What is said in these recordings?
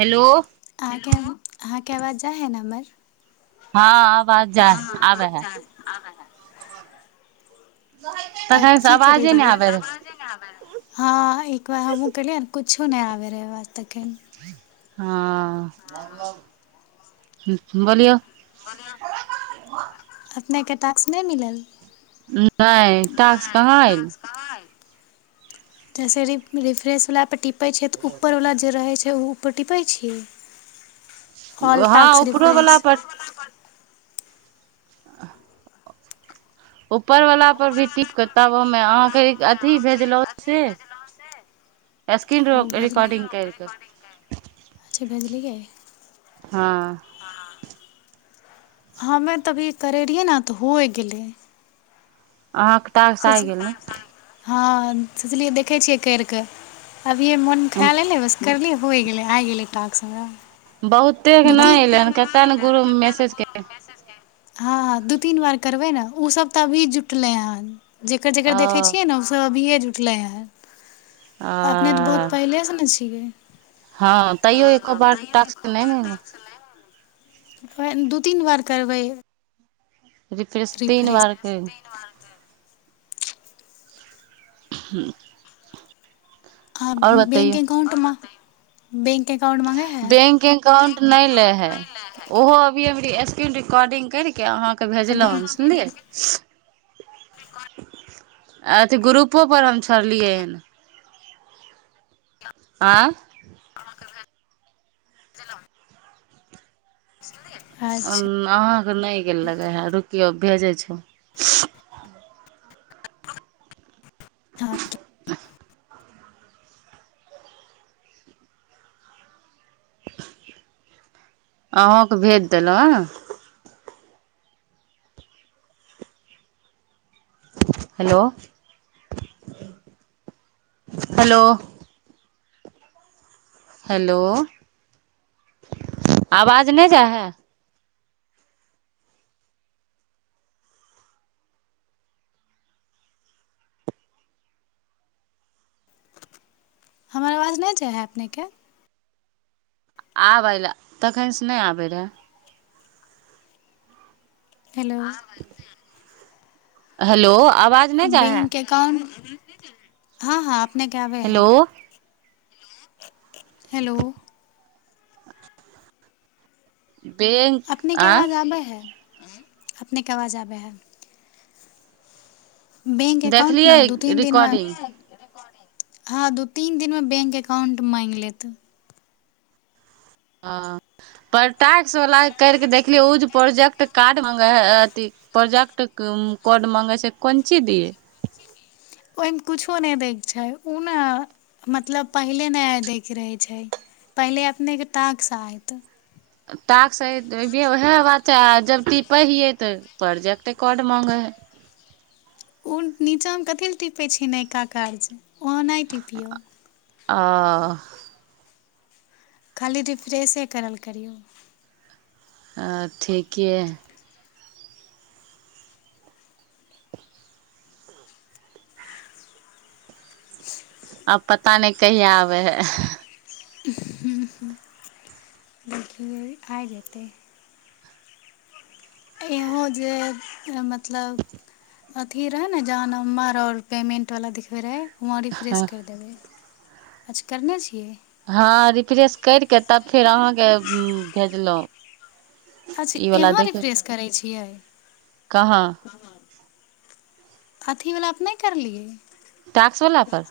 hello अहाँके अहाँके आवाज जाइ हइ ने हमर हँ अब आवाजा आबै है तब तखन से की करे आवाजे नहि रहियै तखन आबै से रहै अवाजे नहि आबय रहय हँ एक बार हमहुँ कलियै ने कु किछो नहि आबै रहै तखन हँ बोलियौ नयका टाक्स नहि मिलल नहि टाक्स कहाँ एलै जैसे रिप रिफ्रेश वला पर टिप पै छै तऽ ऊपरवला जे रहै छै ओ ओय पर टीपय छियै ऑल हँ टास्क ऊपरो रिफ्रेश वला पर ऊपर वला पर भी टिपके तब हमे अहाँके अथी भेजलहुँ से स्क्रिन ओ भेजली रिकार्डिंग करि के अच्छा भेजलियै ह हमे तऽ अभी करै रहियै ने तऽ होय गेलै अहाँक टास्क आइ सोच गेल ने हँ सोचलियै देखै छियै करिके अभिये मोन ने ख्याल एलै बस करली होय गेलै आ गेले टास्क हमरा बहुते के दू नहि एलै तीन हन कते ने गुरुप मे मैसेजके हँ हँ दू तीन बार करबै ने ओसभ तऽ अभी जुटलै हन जेकर जेकर देखे ओ छियै ने ओ सब अभिये जुटलै हन अपने तऽ बहुत आ पहिले सुन छी छिकै हँ तैयो एको बार टास्क नहि ने दू तीन बार करबै रिफ्रेश तीन बारके ह आ बैंक अकउंटमे बैंक अकाउंट नहि ले है ओहो अभी अभी रिकॉर्डिंग कर के अह के अभी भेजलनि सुनलिय अथि ग्रुपोपर हम छोड़लियै हन आँ [unintelligible] [unintelligible] अहाँके नहि गेल लगै हए रुकियौ भेजै छौ [unintelligible] अहूँकेँ भेज देलहुँ हेलो हेलो हेलो आवाज नहि जाए है हमर आवाज नहि जा हइ अपनेके आबय लए तखनसँ नहि आबैत रहए हेलो हेलो आवाज नहि जाइ हइ बैंक एकाउंट हँ हँ अपनेके आबै हए हेलो हेलो बैंक अपनेके आँ आवाज आबै हइ अपनेके आवाज आबै हए बैंक एकाउंट न देखलियै दू तीन रिकॉर्डिंग दिनमे हँ दू तीन दिनमे बैंक अकाउंट माङगि लेत हँ पर टैक्सवला करि कऽ देखलियै ओ जे प्रोजेक्ट कार्ड मङ्गै ह अथि प्रोजेक्ट कोड मङ्गै छै कोन चीज दियै मे कुछो नहि दैके छै ओ ने मतलब पहिले नहि दैके रहै छै पहिले अपनेके ताकस आत ाक् उएह बात छै आ जब टीपै हियै तऽ प्रोजेक्ट कोर्ड मांगै है ओ नीचाँमे कथी लए टीपै छै नयका कज अहाँ नहि टिपियौ आ खाली रिफ्रेशे करल करियौ आ ठीक य आब पता नहि कहिय आबै है देखियै आ जेतै एहो जे र मत मतलब अथी रहै ने जहाँ नम्बर आओर पेमेन्ट वालला दिबै रहै वुाँ रिफ्रेश कर देबै अच्छा करने छियै हँ रिफ्रेस करि कऽ तब फेर अहाँके भेजलहुँ अच्छा ई वला यहाँ देखियौ रिफ्रेश करैत छियै कहाँ अथीवला त नहि करलियै टैक्सवला पर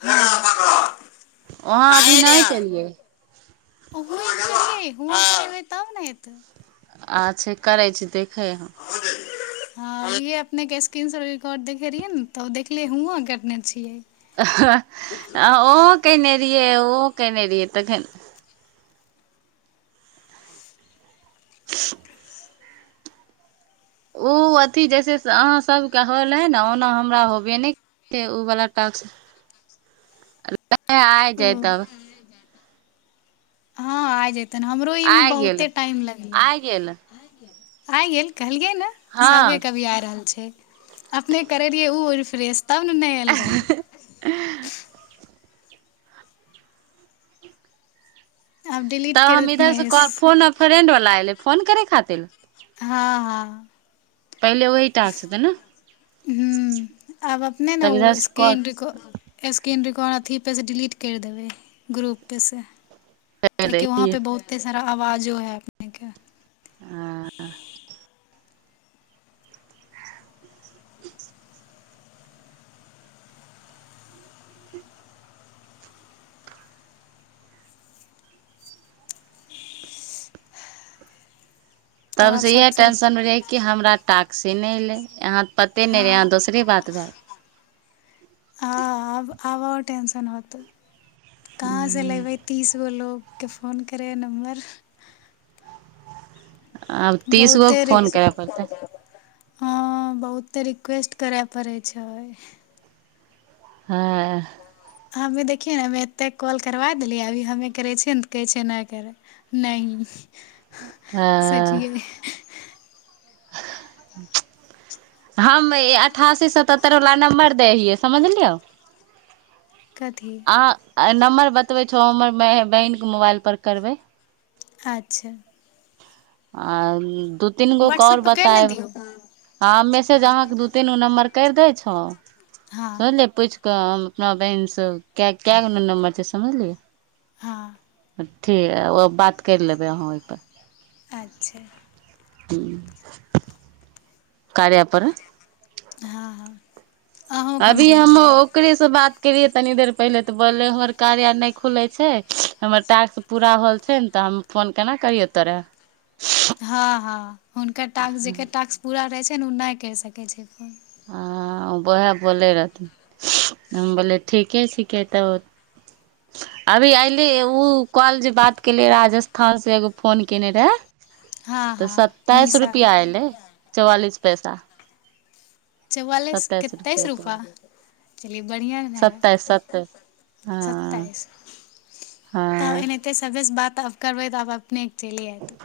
हँ ब वहाँ अभी नहि केलियै ठीक तब ने एत अच्छा करै छी देख हे हँ ह इे अपने के स्क्रीन रिकॉर्ड देखे रहियै ने तऽ देखलिय हुआ कने छियै ओ केने रहियै ओ केनेरहिय तखन [unintelligible] ओ अथी जैसे अहाँ सबके होल है ने ओना हमरा होबे नहि कर छै ओ वलाटक त आय जाय तएन हँ आ जेतै तहन हमरो ईमे आइ गेल बहुते टाइम लगलै आइ गेल आ गेल कहलिए ने सभे हँ कभी आ रहल छै अपने करै रहियै ओ रिफ्रेश तब ने नहि आयल रहै आब डिलीट तब करि हम इधर देथिन से एस फोन आर फ्रेंड वालला एले फोन करै खातिर हँ हँ पहिले वही टास्क हेतै ने हुँ आब अपने ने तब इधर ओ से कॉल स्क्रन रे स्क्रन र कोन अथीपे सँ डिलीट करि देबै ग्रुपपे सँ कर कियाकि वहाँ रहियै पे बहुते सारा आवाजो हे अपनेक आ तब आब से इहे सबसँ टेंशन रहि कि हमरा टाक्स नहि एले यहाँ पते ने रय हँ हँ दोसरी बात भ टेन्शन होतऽ कहा स लबै तीस गो लोग के फोन करय नम्बर आब तीसगोके बहुते रि फोन करय पड़तै हँ बहुत ते रिक्वेस्ट करय पड़ै छै हँ हमे देखियै ने हमे एतेक कॉल करबा देलियै अभी हमे करै छियै ने तऽ कहै छिय नहि करै नहि सच हँ गेल [unintelligible] हम अठासी सतहतर ला नम्बर दै हियै समझलियौ कथी अहाँ नम्बर बतबै छौ हमर बहिनके मोबाइल पर करबै अच्छा आर दू तीनगो के आओर व्हाट्सअप पर करि ने बतायब दियौ ह मैसेज अहाँके दू तीन गो नम्बर करि दै छै हँ हँ स लेपै छै हम अपना बहिन से क‌ए क‌ए गो न नम्बर छै समझलियै हँ ठीक बात करि लेबै अहाँ ओहिपर अच्छा ह कार्या पर हँ हँ अहूँके अभी भेज हम देबै ओकरे से बात केलियै तनि देर पहिले तऽ बोललै हमर कार्या आर नहि खुलै छै हमर टास्क पूरा होल छै ने तऽ हम फोन केना करियौ तोरा हँ हँ हुनकर टास्क जे टास्क पूरा रहय छै फेन ओ नहि करि सकै छै फोन हँ उएह बोले रहथिन हम बोललियै ठीके छिकै तब अभी अयली ओ कॉल जे बात केलियै राजस्थान से एगो फोन केने रहए हँ तऽ हँ सतताइस निशा रुपआ एऐलै चौआालिस पसा चौआलिस कतेइस रुपैआ बढ़ििया है सत्ताइस सत्ताइस हँ स्तइस तब हँ एनाहिते सबेसँ बात तब करबै तऽ आब अपने चेले आय त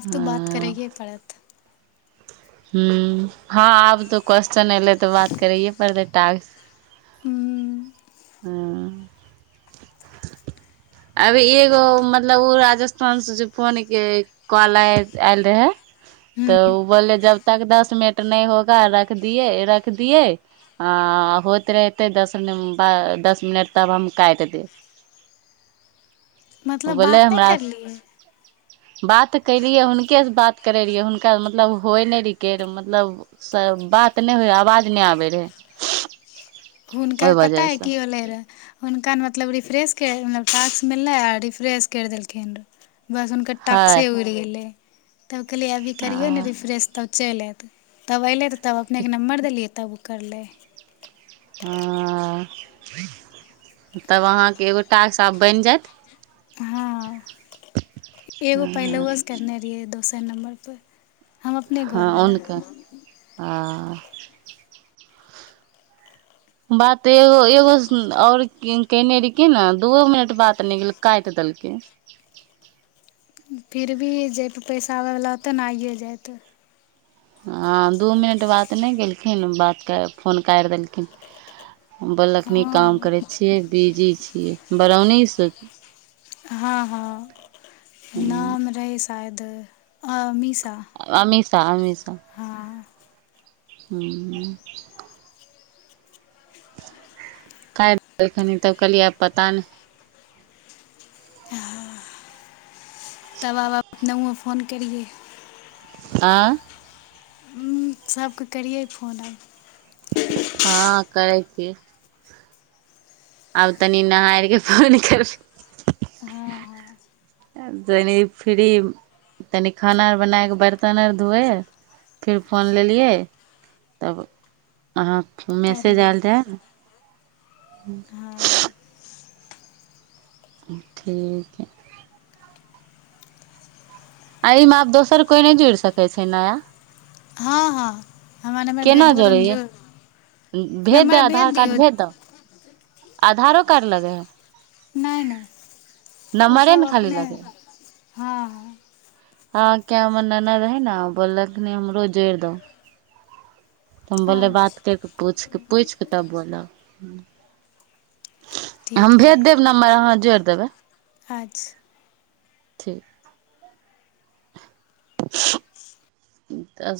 आब तो बात हँ करैग पड़त हू हँ आब तो क्वस््चन एलै तऽ बात करैयए पर दइ हू आ अभी एगो मतलब ओ राजस्थानसँ जे फोनके कॉल आय आयल रहय तऽ हुँ ओ बोलले जब तक दस मिनट नहि होगा रख दियै रख दियै आ होइत रहतै दसिन दस मिनट तब हम काटि दे मतलब बात नहि करली बात कलियै हुनके से बात करैत रहियै हुनका मतलब होइ नहि रहििकै मतलब बात नहि होइ रह आवाज नहि आबैत रहै हुनका ओहि पता है वजहसँ की होलै रहऽ हुनका मतलब रिफ्रेश टस म आ िफ्रे क देलकन बस हुनके हइ टक्से उड़ि गेले तब कहलियए अभी करियो ने आ रिफ्रेश तऽ चलि आएतै तब अयलै तऽ तब अपनेके नम्बर देलियै तब ओ करलै ह तब अहाँके एगो टाकसँ आ बनि जायत हँ एगो पहिले उ करने रहियै दोस द नम्बर परर हँ ओनकनकऽ आ बात एगो एगो आओर कने रहि की ने दूओ मिनट बात नहि काटि देलकै फिर भी जयबै पैसा आबयवला ओतै ने आइए जायत हँ दू मिनट बात नहि गेलखिन बात कर फोन करि देलखिन बोललखिन काम करै हँ छियै बिजी छियै बरौनीसँ [unintelligible] शायदी अमषा अमीषा ख रहलखनी तब कहलिय आब पता नहि ह तब व फोन कियै आँ सभकेँ करियै फोन आब हँ करै छी आब तनी न हारके फोन कर हँ हँ तनि फ्री तनि खाना अर बनाए कऽ बरतन अर धोए फेर फोन लेलियै तब अहाँ फ मैसेज करियै आयल रहाय ह हँ ठीक हइ आ एहिमे आ दोसर कोई नहि जोड़ सकै छै नया हँ हँ हमरा नम्बर भेज केना देबह तऽ हम जोड़ैयै जो भेज दे नम्बर आधार कार्ड दियौ भेज दह आधारो कार्ड लगै हइ नहि नहि नम्बरे ओसभ ने खाली अपने लगै हँ हइ हँ क्य हमर नने रहे ने बोललखिन हमरो जोड़ि दो तऽ हम बोललै बात अच्छा करि कऽ पूछि कऽ पूछि कऽ तब बोलब हम ठीक भेज देब हइ नम्बर अहाँ जोड़ि देबै अच्छा ठीक त